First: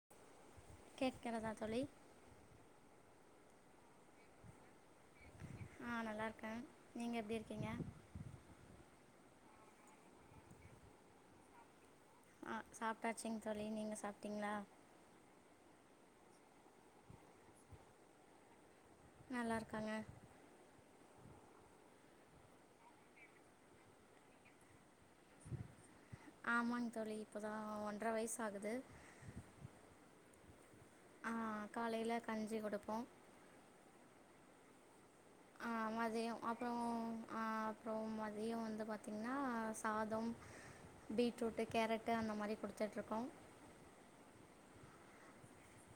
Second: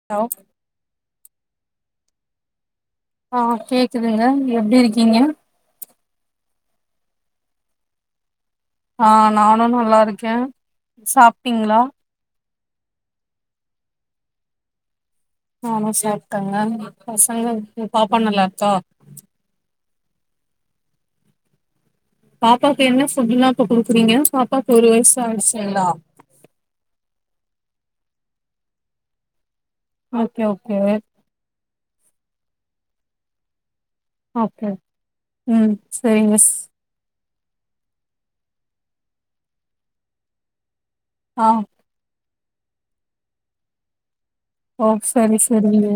[unintelligible] கேக்கிறதா தோழி ஆ கேக்குதுங்க எப்டி இருக்கீங்க ஆ நல்லா இருக்கே நீங்க எப்டி இருக்கீங்க ஆ நானு நல்லா இருக்கே சாப்ட்டீங்களா ஆ சாப்ட்டாச்சுங்க தோழி நீங்க சாப்ட்டீங்களா நானு சாப்ட்டேங்க பசங்க பாப்பா நல்லா இருக்கா நல்லா இருக்காங்க பாப்பாவுக்கு என்ன ஃபுட்லா இப்ப குடுக்குறீங்க பாப்பாக்கு ஒரு வயசு ஆயிடுச்சுங்களா ஆமாங் தோழி இப்ப தா ஒன்றர வயசு ஆகுது ஓகே ஓகே ஆ காலைல கஞ்சி குடுப்போ ஓகே ஆ, ம் சரிங்க மதியம் சிஸ் அப்புறம் ஆ அப்றோ மதியோ வந்து பாத்தீங்கன்னா சாதம் ஆ பீட்ரூட்டு கேரட்டு அந்த மாரி குடுத்துட்டு்ருக்கோ ஓ சரி சரிங்க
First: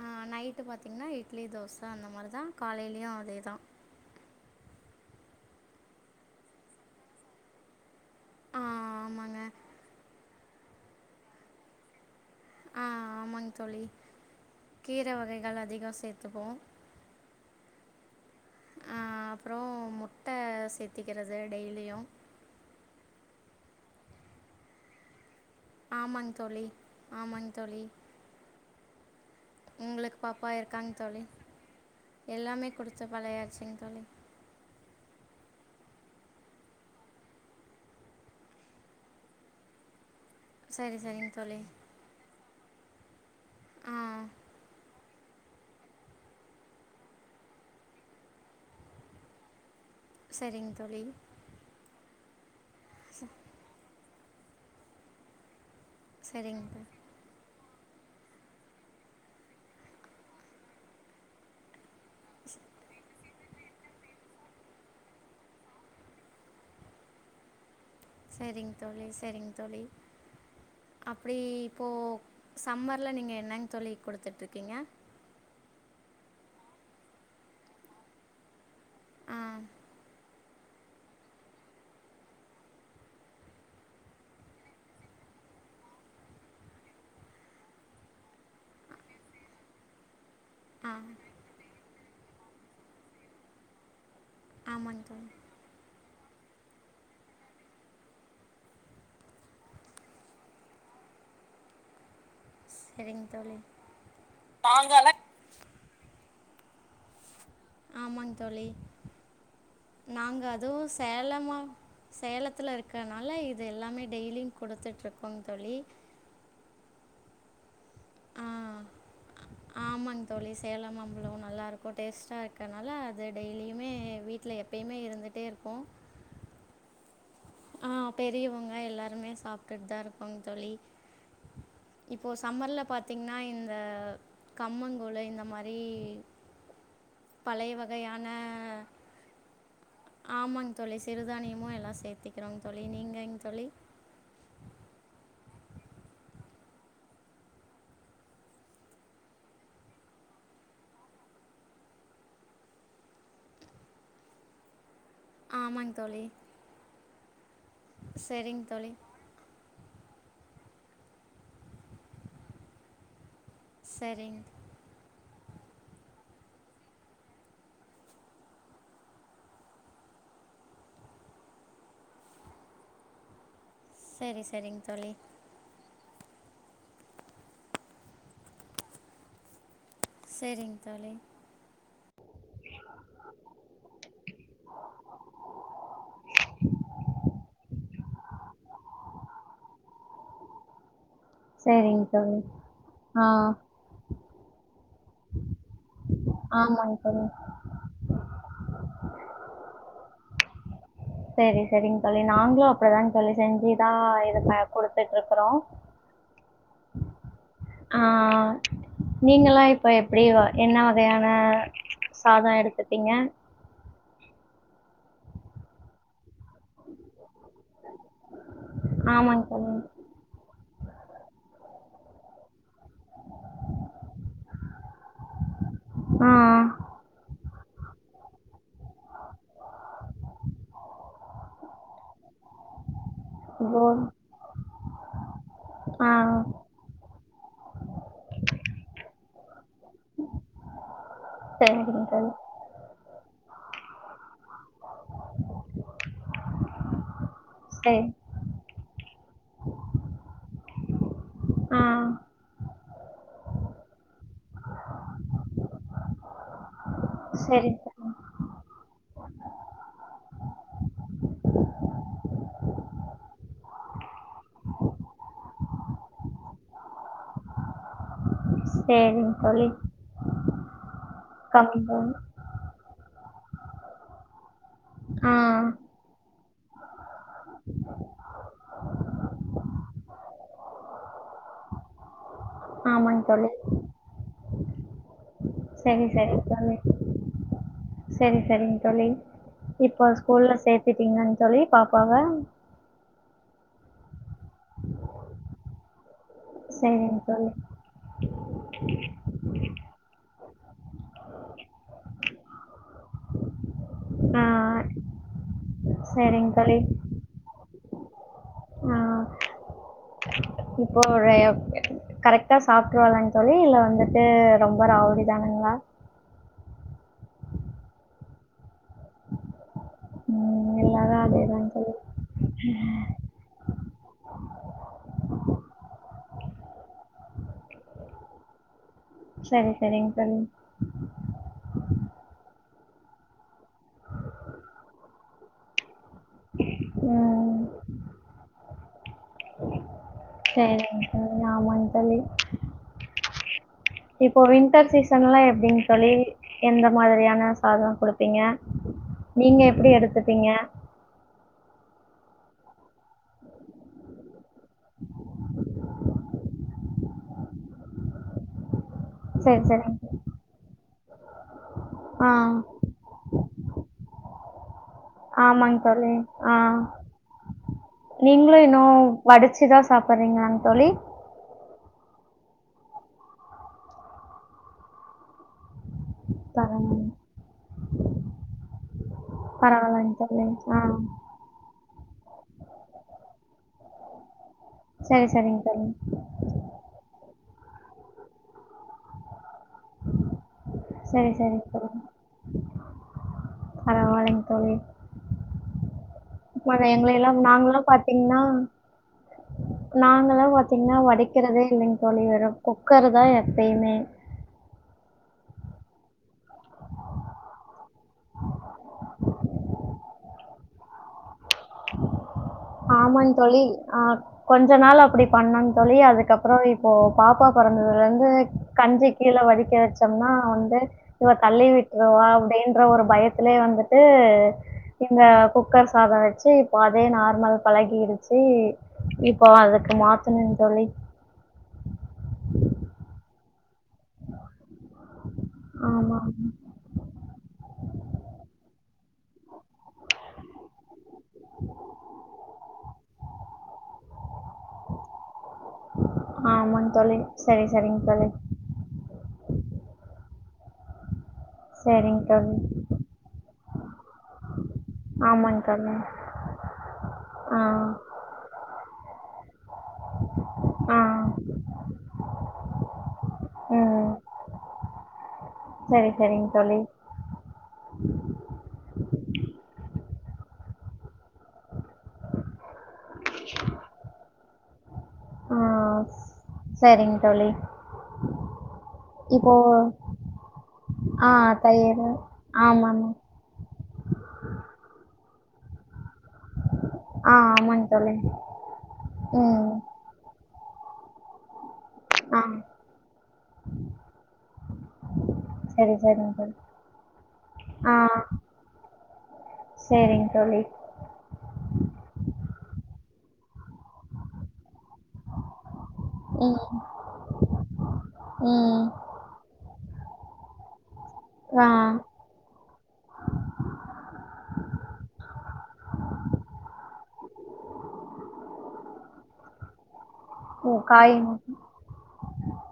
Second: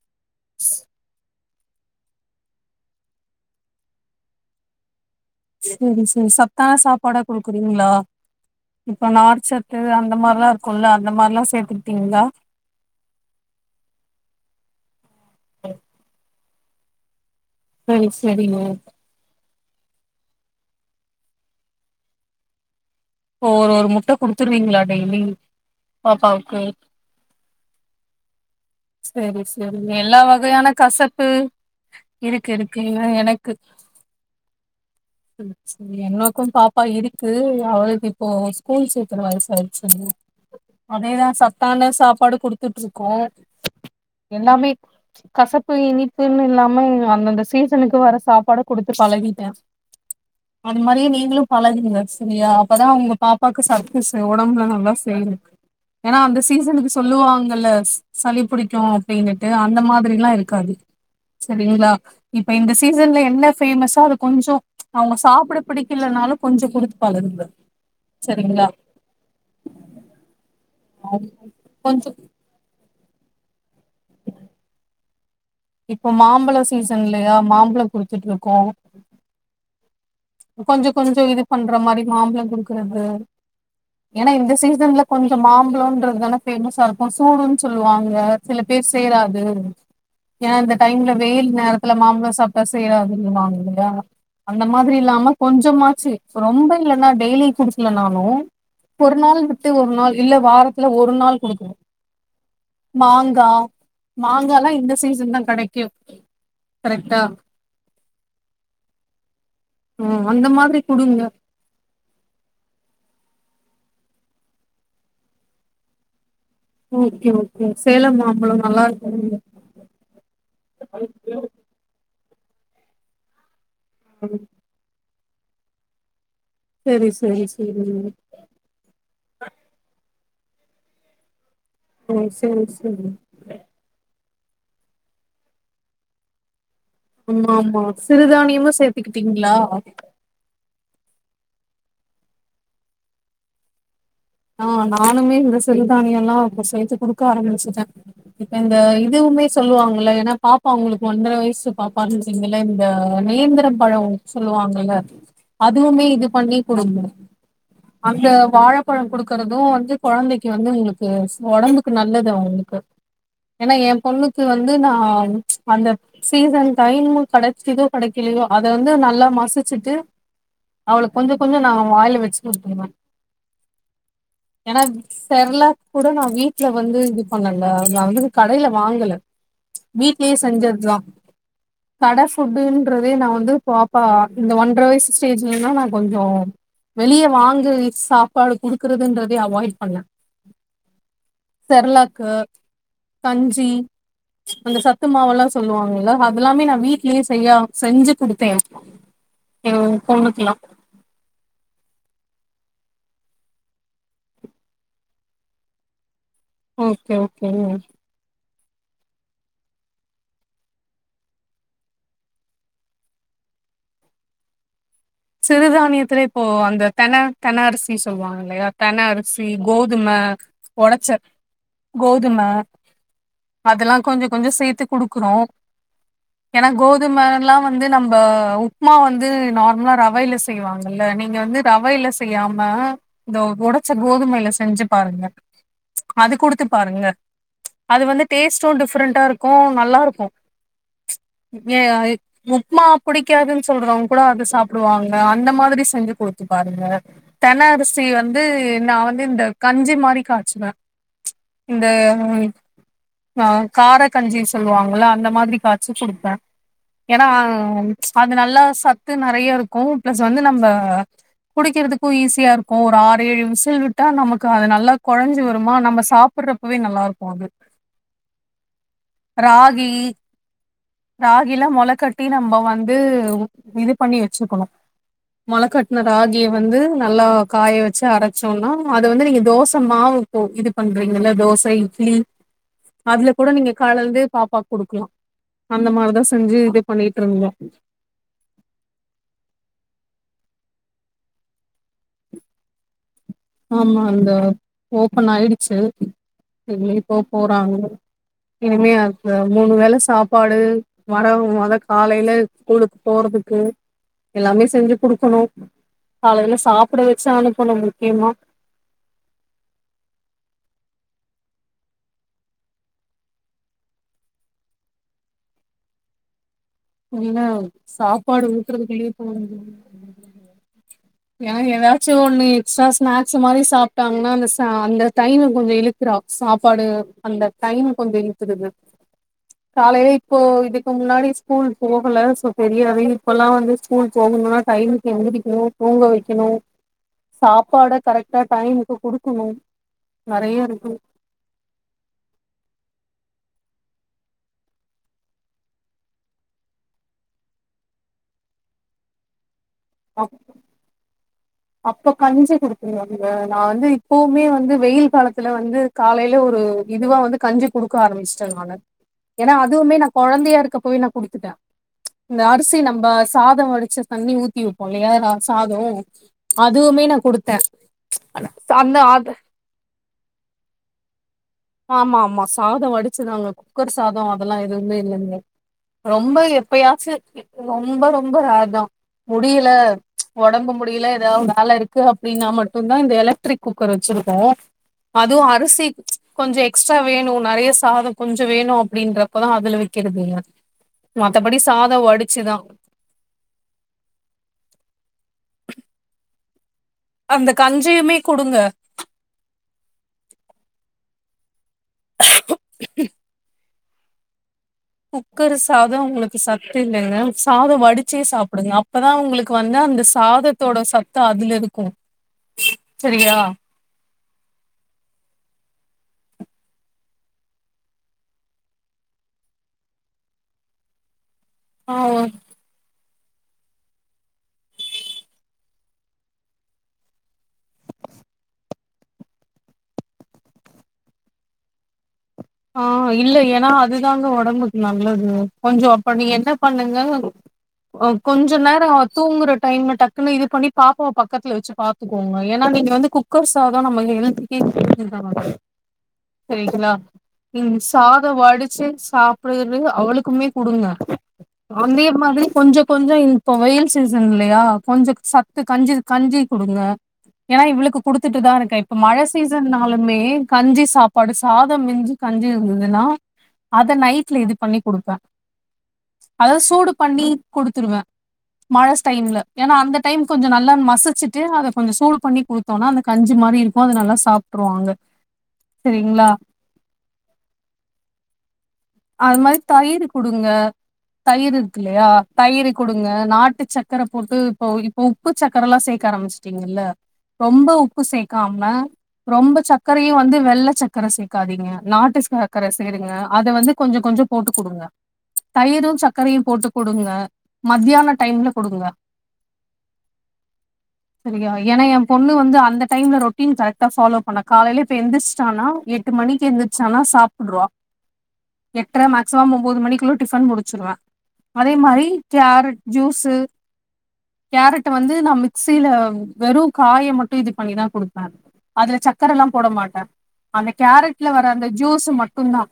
ஆ நைட்டு பாத்தீங்கன்னா இட்லி தோச அந்த மாரி தா காலைலியு அதேதா சேரி சேரி சத்தான சாப்பாடா குடுக்குறீங்ளா ஆ, இப்ப ஆமாங்க நார்ச்சத்து அந்த மாரிலா இருக்குல்ல அந்த மாரிலா சேத்துகிட்டீங்ளா ஆ ஆமாங் தோழி கீர வகைகள் அதிக சேர்த்துப்போ சரி செரிங்க ப்றோ முட்ட சேத்திக்கிறது டெய்லியு ஒரு ஒரு குடுத்துருவிங்ளா டெய்லி ஆமாங் பாப்பாவுக்கு தோழி ஆமாங் தோழி சேரி சே உங்களுக்கு எல்லா பாப்பா வகையான இருக்காங் தோழி கசப்பு இருக்கு எல்லாமே இருக்கு குடுத்து எனக்கு பழயாச்சுங் தோழி ம் செர் என்னோக்கும் பாப்பா இருக்கு அவளுக்கு இப்போ ஸ்கூல் சேக்கற வயசாச்சு சரி அதேதா சரிங் தோழி சத்தான சாப்பாடு குடுத்துட்ருக்கோ ஆ எல்லாமே கசப்பு இனிப்புன்னு இல்லாம அந்தந்த சீசனுக்கு வர சாப்பாட குடுத்து பழகிட்டே சரிங் அது தோழி மாரியே நீங்களு பழகுங்க சரியா அப்பதா உங்க பாப்பாக்கு சத் துஸ் ஒடம்புல நல்லா சேரு ஏனா அந்த சரிங் தோ சீசனுக்கு சொல்லுவாங்கல்ல சளி புடிக்கு அப்டினுட்டு அந்த மாதிரில்லா இருக்காது சரிங்ளா இப்ப இந்த சீசன்ல என்ன ஃபேமஸா அத கொஞ்சோ அவங்க சாப்ட பிடிக்கலனாலு கொஞ்ச குடுத்து பழகுங்க சரிங்களா செரிங் தோழி செரிங் தோழி அப்டி இப்போ கொஞ்சோ சம்மர்ல நீங்க என்னங் தோழி குடுத்துட்ரிக்கீங்க இப்போ மாம்பழ சீசன்லயா மாம்பழ குடுத்துட்ருக்கோ ஆ கொஞ்ச கொஞ்ச இது பண்ற மாரி மாம்பழ குடுக்றது ஏனா இந்த சீசன்ல கொஞ்ச மாம்பழன்றதுதான ஃபேமஸா இருக்கு சூடுனு சொல்லுவாங்க சில பேர் சேறாது ஏனா இந்த ஆ டைம்ல வெயில் நேரத்துல மாம்பழ சாப்டா சேறாதுனுவாங்க இல்லயா மாதிரி ஆமாங் தோழி இல்லாம கொஞ்சமாச்சு ரொம்ப இல்லன்னா டெய்லி குடுக்ல நாளு ஒரு நாள் விட்டு ஒரு நாள் இல்ல வாரத்துல ஒரு நாள் குடுக்கனு சரிங் மாங்கா தோழி மாங்கால்லா இந்த நாங்கலா சீசன் தா கடைக்கு கரெக்டா ஆமாங் தோழி ம் நாங்க அந்த மாதிரி அதுவு குடுங்க சேலமா சேலத்ல இருக்கனால இது எல்லாமே டெய்லியு குடுத்துட்ருக்கோ தோழி ஓகே ஓகே சேலம் மாம்பழம் நல்லாருக்கு ஆமாங் தோழி சேலம் மாம்பழோ நல்லாருக்கு டேஸ்ட்டா இருக்கனால அது டெய்லியுமே வீட்ல எப்பயுமே இருந்துட்டே இருக்கூ செரி செரி செரி ஆ பெரியவங்க எல்லாருமே சாப்ட்டுட் தா இருக்கோங் தோழி ஓ இப்போ செரி சம்மர்ல செரி பாத்தீங்கன்னா இந்த கம்மங்கூழு இந்த மாரி ஆமா ஆமா சிறுதானியமு சேத்துக்கிட்டீங்களா ஆமாங் தோழி சிறுதானியமு எல்லா சேத்திக்கிறோ தோழி நீங்கங் தோழி ஆ நானுமே இந்த சிறுதானிய எல்லா சேத்து குடுக்க ஆரம்பிச்சுட்டே இப்ப இந்த இதுவுமே சொல்லுவாங்கல்ல ஏன்னா பாப்பா உங்களுக்கு ஒன்றரை வயசு பாப்பானு இல்ல இந்த நேந்தர பழம் சொல்லுவாங்கள ஆமாங்க அதுவுமே தோழி இது பண்ணி குடுங்க அந்த சரிங்க தோழி வாழைப்பழம் குடுக்கறதும் வந்து கொழந்தைக்கி வந்து எஸ் ஒடம்புக்கு நல்லது அவுங்களுக்கு ஏன்னா எ பொண்ணுக்கு சரிங்க வந் வந்து நா அந்த சீசன் டைமூ கெடைச்சுதோ கெடைக்கலையோ அத வந்து நல்லா மசிச்சுட்டு அவுளுக்கு கொஞ்சகொஞ்ச நா வாயில வச்சுட்டு விட்டுருவே சரி சரிங்க ஏன்னா தோழி செர்லக் கூட நா வீட்ல வந்து இது பண்ணல நா வந்து கடையில வாங்கல வீட்லயே சரிங்க செஞ்சதுதா தோழி கடை ஃபுட்டுன்றதே நா வந்து பாப்பா இந்த ஒன்றரை வயசு ஸ்டேஜ்லன்னா நா கொஞ்சோ வெளிய வாங்கு சாப்பாடு குடுக்கறதுன்றதே அவாய்ட் பண்ண செரிங்க தோழி ஆ கஞ்சி அந்த சத்து மாவுல்லா சொல்லுவாங்கல்ல அதெல்லாமே நா ஆமாங்க வீட்லயே தோழி செய்யா செஞ்சு குடுத்தே என் பொண்ணுக்கெல்லா செரி செரிங்க தோழி நாங்களும் அப்டிதா தோழி செஞ்சுதா இது குடுத்துட்டு இருக்குறோம் ஓகே ஓகேங்க நீங்கல்லா இப்ப எப்டி ஆ என்ன வகையான சாதம் எடுத்துட்டீங்க சிறுதானியத்தில ஓ அந்த தென தென அரிசி சொல்லுவாங்க இல்லையா தென ஆமாங்க அரிசி தோழி கோதும ஒடச்ச கோதும அதெல்லா கொஞ்சோ கொஞ்சோ சேத்து குடுக்குறோம் ஆ ஏன்னா கோத் அது மாரில்லா வந்து நம்ப உப்மா வந்து நார்மலா ர ரவைல செய்வாங்கல்ல நீங்க வந்து ரவையில செய்யாம இந்த ஒடைச்ச கோது கோதுமையில செஞ்சு பாருங்க ஆ அது குடுத்து பாருங்க அது வந்து டேஸ்ட்டும் டிஃப்ரெண்டா இருக்கும் நல்லா இருக்கோ ஏ சரிங்க தோழி உப்மா புடிக்காதுன்னு சொல்றவங்க கூட அத சாப் டுவாங்க அந்த மாதிரி செஞ்சு குடுத்து பாருங்க சரி வந்து நா வந்து இந்த கஞ்சி மாரி காய்ச்சுவே ஆ இந்த உ ஆ கார கஞ்சி சொல்லுவாங்கல்ல அந்த மாதிரி காய்ச்சி குடுப்பே ஏன்னா சரிங்க தோழி அ அது நல்லா சத்து நெறைய இருக்கும் பிளஸ் வந்து நம்ப குடிக்கிறதுக்கும் ஈஸியா இருக்கும் ஒரு ஆறு ஏழு விசில் விட்டா நமக்கு அது நல்லா கொலஞ்சு வருமா நம்ப சாப் ப்புறப்பவே நல்லா இருக்கும் அது சரிங்க தோழி ராகி ராகில கம்மி தோழி மொளக்கட்டி நம்ப வந் ந்து இது பண்ணி வச்சுக்கணும் ஆ மொளகட்ன ராகிய வந்து நல்லா காய வச்சு அரச் ச்சோன்னா அத வந்து நீங்க தோச மாவு போ இது பண்றீங்கல்ல தோச இட்லி ஆமாங்க அதுல கூட தோழி நீங்க கலந்து பாப்பாக்கு குடுக்கலா அந்த சரி மாரிதா செஞ்சு இது பண்ணிட்டு இருந்தோ செரி செரிங்க தோழி இப்ப ஸ்கூல்ல சேத்துட்டீங்களா தோழி பாப்பாவ ஆமா இந்த ஓபன் ஆயிடுச்சு எங்க இப்போ சரிங்க தோழி போறாங்களோ இனிமே அது மூணு வேல சாப்பாடு வரவு மொத காலையில ஸ்கூலுக்கு போறதுக்கு ஆ, எல்லாமே செஞ்சு குடுக்கணு சரிங்க காலையில சாப்பட வச்சு அனுப்பணு முக்கியமா ம் இப்போ [unintelligible] கரெக்ட்டா சாப்புட்ருவாலாங் தோழி இல்ல வந்துட்டு ரொம்ப ராவடி தானுங்களா இல்லினா சாப்பாடு ஊட்டறதுக்குள்ளயே போதும் [unintelligible] ம், எல்லாரும் அதே ஏன் தாங்க எதா தோழி ச்சு ஒண்ணு எக்ஸ்ட்ரா ஸ்நாக்ஸ்சு மாறி சாப்ட்டாங்கன்னா அந்த சா அந்த டைமு கொஞ்ச இழுக்குற சாப்பாடு அந்த டைம் கொஞ்ச இழுத்துடுது சரி காலையில சரிங்க இப்போ தோழி இதுக்கு முன்னாடி ஸ்கூல் போகல ஸோ தெரியாது இப்போலா வந்து ஸ்கூல் போகணும்னா டைமுக்கு எழுந்திரக்கணு தூங்க வைக்கணு ம் சாப்பாட கரெக்ட்டா டைமுக்கு குடுக்கணு நெறைய இருக்கு செரிங் தோழி ஆமாங் தோழி இப்ப வின்டர் சீசன்லா எப்டிங் தோழி எந்த மாதிரியான சாதம் குடுப்பீங்க நீங்க எப்டி எடுத்துப்பீங்க அப்போ கஞ்சி குடுத்துருவோங்க நா வந்து இப்பவுமே வந்து வெயில் காலத்துல வந்து காலையில ஒரு இதுவா வந்து கஞ்சி குடுக்க ஆரம்பிச்ட நானு ஏன்னா சரி அதுவுமே நா சரிங்க குழந்தையா இருக்கப்போவே நா குடுத்துட்ட ஆ இந்த அரிசி நம்ப சாதோ வடிச்ச தண்ணி ஊத்தி வைப்போயில்லையா சாதோ ஆமாங்க தோழி ஆ அதுவுமே நா குடுத்த அந்த ஆ து சாப்பட்றீங்களா‌ங் தோழி ஆமா ஆமா சாதோ வடிச்சுதாங்க குக்கர் சாதோ அதெல்லா எதுவுமே இல்லங்க ரொம்ப எப்பயாச்சு பரவாயில்லைங்க ரொம்ப ரொம்ப ரேர்தா முடியல பரவாயில்லைங்க தோழி ஒடம்பு ஆ முடியல எத வேல‌ருக் இருக்கு அப்டின்னா மட்டும் தா இந்த எலக்ட்ரிக் குக்கர் வச்சிருக்கோ சரி அதுவு சரிங்க அரிசி தோழி கொஞ்ச எக்ஸ்ட்ரா வேணு நெறைய சாதோ கொஞ்ச வேணு அப்டின்றப்பதா அதுல வைக்கிறதுங்க செரி மத்தபடி செரி சாதோ செரிங்க வடிச்சுதா பரவாலைங் தோழி இப்ப அவ எங்களை எல்லா அந்த நாங்களல்லா கஞ்சியுமே பாத்தீங்கன்னா குடுங்க நாங்கள பாத்தீங்கன்னா வடிக்கிறதே இல்லைங் தோழி வெறும் குக்கரதா எப் பைமே குக்கர் சாதோ உங்களுக்கு சத்து இல்லைங்க சாதோ வடிச்சே சாப்டுங்க அப்பதா உங்களுக் கு வந்து அந்த சாதத்தோட சத்து அதுலருக்கு ஆமாங்க தோழி ஆ கொஞ்ச நாள் அப்படி பண்ணங் தோழி அதுக்கப்பற இப்போ பாப்பா பொறந்ததுலேருந்து கஞ்சி கீழே வடிக்க வச்சோம்னா வந்து இவ தள்ளி ஆ விட்டுருவா ஒ- அப்டின்ற ஒரு பயத் திலயே வந்துட்டு இந்த குக்கர் சாதம் வச்சு இப்போ அதே நார்மல் பழகிருச்சு இப்போ அதுக்கு மாத்தனு தோழி ஆ இல்ல ஏன்னா அது தாங்க ஒடம்புக்கு நல்லது கொஞ்சோ அப்ப ஆமா நீங்க என்ன பண்ணுங்க கொஞ்ச நேர அவ தூங்குற டைம்ல டக்குன்னு இது பண்ணி பாப்பாவ பக்கத்துல வச்சு பாத்துக்கோங்க ஏன்னா நீங்க வந்து குக்கர்ஸ் தா தா நம்ம ஹெல்துக்கே [unintelligible] ஆமாங் தோழி சரி ம் சரிங் தோழி சாதோ வடிச்சு சாப்பட்டுறதுயு அவளுக்குமே குடுங்க அந்தே சரிங் மாதிரி தோழி கொஞ்ச கொஞ்ச இப்ப வெயில் சீசன் இல்லையா கொஞ்ச சத் தத்து ஆமாங் கஞ்சி தோழி கஞ்சி குடுங்க ஆ ஏன்னா இவ்வளுக்கு குடுத்துட்டுதா இருக்க இப்ப மழ சீசன்னாலுமே கஞ்சி ஆ சாப்பாடு சாத மிஞ்சி கஞ்சி இருந்துதுன்னா அத ம் நைட்ல இது பண்ணி குடுப்ப சரி சரிங் அதா தோழி சூடு பண்ணி குடுத்துருவ மழஸ் டைம்ல ஏனா அந்த டைம் கொஞ்சோ நல்லான் மசிச்சிட்டு அத கொஞ்சோ சூடு பண்ணி குடுத்தோனா அந்த கஞ்சி மாரி இருக்கோ அது நல்லா சாப்ட்டுருவாங்க ஓ சரிங்க தோழி அது மாரி இப்போது தயிரு குடுங்க தயிர் இருக்கு இல்லையா தயிரு ஆமாங்க குடுங்க நாட்டு சக் கர போட்டு இப்போ இப்போ உப்பு சக்கரலா சேக்க ஆரமிச்சுட்டீங்கல்ல ஆ ரொம்ப ஆமாங்க உப்பு தோழி சேக்காம ரொம்ப ம் சக் கரையு வந்து வெள்ள சக்கர சேக்காதீங்க நாட்டு ஆ சக்கர சேருங்க அத வந்து கொஞ்சொ கொஞ்சொ போட்டு குடுங்க தயிரு சரி சரிங்க சக்கரையு தோழி போட்டு குடுங்க மத்தியான டைம்ல குடுங்க செரிங் தோழி செரியா ஏன்னா ஏ பொண்ணு வந்து அந்த டைம்ல ரொட் டின் கரெக்டா ஃபாலோ பண்ண காலைல இப்ப எந்திர்ச்டானா எட்டு மணிக்கு ம் எந்திர்ச்சானா சாப்புடுருவா ம் எட்ர மேக்சிமம் ஒம்போது மணிக்குள்ள டிஃபன் முடிச்சிருவ ஆ அதே மாரி கேரட் ஜூஸு கேரட் வந்து நா மிக்சில வெறு காய மட்டு இது பண்ணிதா குடுப்ப அதுல சக்கரல்லா போட மாட்ட அந்த ஓ கேரட்ல வர அந்த ஜூஸு மட்டுந்தா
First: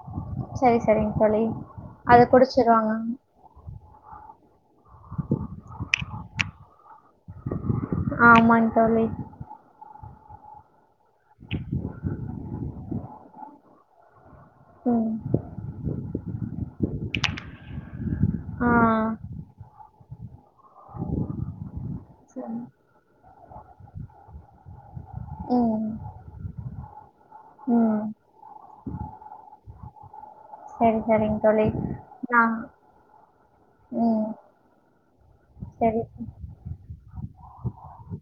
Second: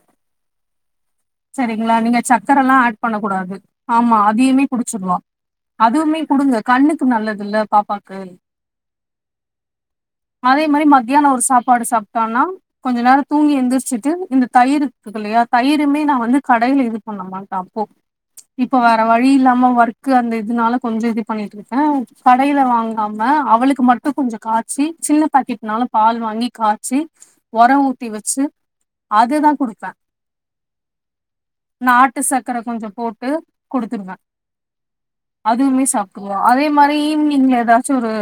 செரி செரிங் தோழி சரிங்களா நீங்க அத சக்கரல்லா குடிச்சிருவாங்க ஆட் பண்ண கூடாது ஆமா அதையுமே குடிச்சிருவா அதுவுமே குடுங்க கண்ணுக்கு நல்லதுல்ல பாப்பா ஆமாங் தோழி அதே மாரி மத்தியானோ ஒரு சாப்பாடு சாப்ட்டான்னா கொஞ்ச நேரோ தூங்கி எந்திரிச்சிட்டு இந்த ம் தயிருக்குதில்லையா தயிருமே நா வந்து கடைல இது பண்ண மாட்ட அப்போ ஆ இப்ப வேற வழி இல்லாம வர் க்கு அந்த இதுனால கொஞ்சோ இது பண்ணிட்ருக்க கடைல வாங் னம்னா அவளுக்கு மட்டு கொஞ்சோ காச்சி சின்ன ம் பாக்கெட்னாலு பால் வாங்கி காச்சி ஒரொ ம் ஊத்தி வச்சு அதுதா குடுப்ப சரி சரிங் நாட்டு சக்கர கொஞ்சோ போட்டு குடுத்துருவ ம் அதுமே சரி சாப்ட்ருவா அதே மாரி ஈவினிங்ல எதாச்சு ஒரு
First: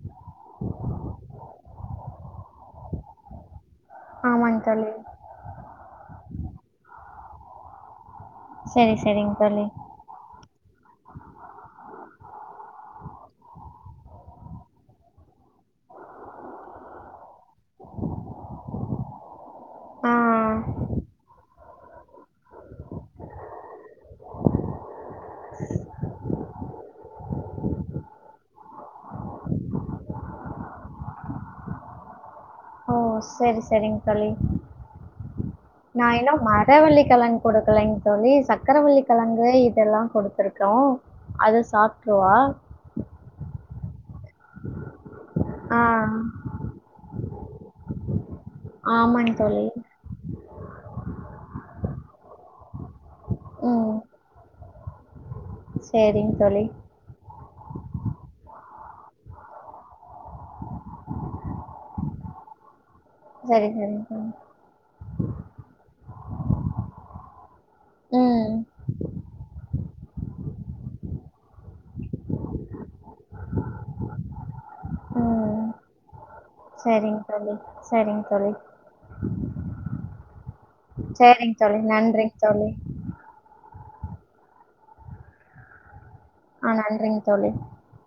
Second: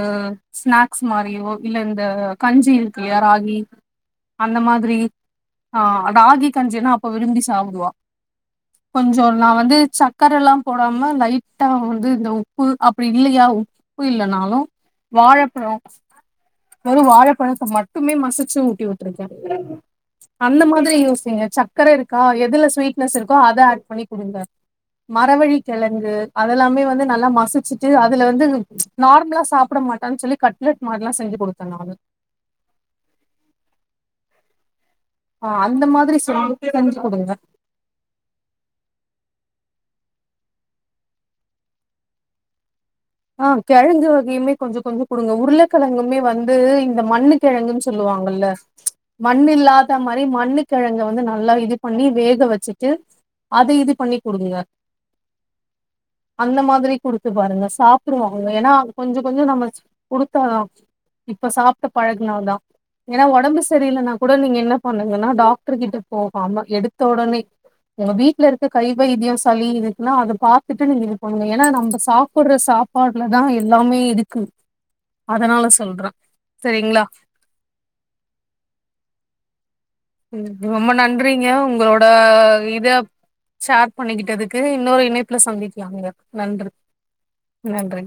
ஸ்நாக்ஸ் மாரியோ இல்ல இந்த கஞ்சி இருக்குல்லயா ராகி அந்த ஆமாங்க தோழி மாதிரி ஆ ராகி கஞ்சினா அப்ப விரும்பி சாப்டுவா சரி கொஞ்சோ சரிங்க நா தோழி வந்து சக் கரலா போடாம லைட்டா வந்து இந்த உப்பு அப்டி இல்லையா உப்பு இல்லனாலு வாழப்பழோ வெறு வாழப்பழத்த மட்டுமே மசிச்சு ஊட்டி வுட்ருக்கே ஆ அந்த மாதிரி யோசிங்க சக்கர இருக்கா எதுல ஸ்வீட்னஸ் இருக்கோ அத ஆட் பண்ணி குடுங்க மரவள்ளிக் கெழங்கு அதெல்லாமே வந்து நல்லா மசிச்சுட்டு அதுல வந்து இது நார்மலா சாப்ட மாட்டான் சொல்லி கட்லட் மாரிலா செஞ்சு குடுப்பே நானு ஒ சரி சரிங் தோழி ஆ அந்த நா மாதிரி இன்னோ செஞ்சு செஞ்சு மரவள்ளி குடுங்க கெழங் கொடுக் கலைங் தோழி சக்கரவள்ளிக்கெழங்கே இதெல்லா கொடுத்துருக்கே அத சாப்ட்ருவா ஆ கெழங்கு வகையுமே கொஞ்சொ கொஞ்சொ குடுங்க ஆ, உருளக்கெழங்குமே வந் து இந்த மண்ணு கெழங்குன் சொல்லுவாங்கள்ல ஆமாங்க மண்ணு தோழி. இல்லாத மாரி மண்ணுக் கிழங்க வந்து நல்லா இது பண்ணி வேக வச்சுட்டு அத இது ம். பண்ணி குடுங்க சரிங்க அந்த தோழி. மாதிரி குடுத்து பாருங்க சாப் படுவாங்க ஏன்னா அது கொஞ்ச கொஞ்ச நம்ம குடுத்தாதா இப்ப சாப்ட்டு பழகுனா தா ஏன்னா உடம்பு சரி, சரிங்க சரியில்லனா தோழி. கூட நீங்க என்னப் பண்ணங்கன்னா டாக்டரு கிட்ட போகாம எடுத்த உடனே எங்க வீட்ல ம், இருக்க கை வைத்தம் சளி இருக்குன்னா அத பார்த்துட்டு நீங்க இப்ப பண்ணுங்க ஏன்னா நம்ம சாப்பிடுற சாப் பாட்ல தா எல்லாமே இருக்கு அதனால சொல்ற சரிங் தோழி சரிங் தோழி ரொம்ப நன்றிங்க சரிங்க தோழி. உங்களோட நன்றிங்க தோழி. இதப் ஷேர் பண்ணிக்கிட்டதுக்கு இன்னொரு இணைப்புல சந்திக்கலாங்க ஆ நன்றி நன்றிங் தோழி நன்றி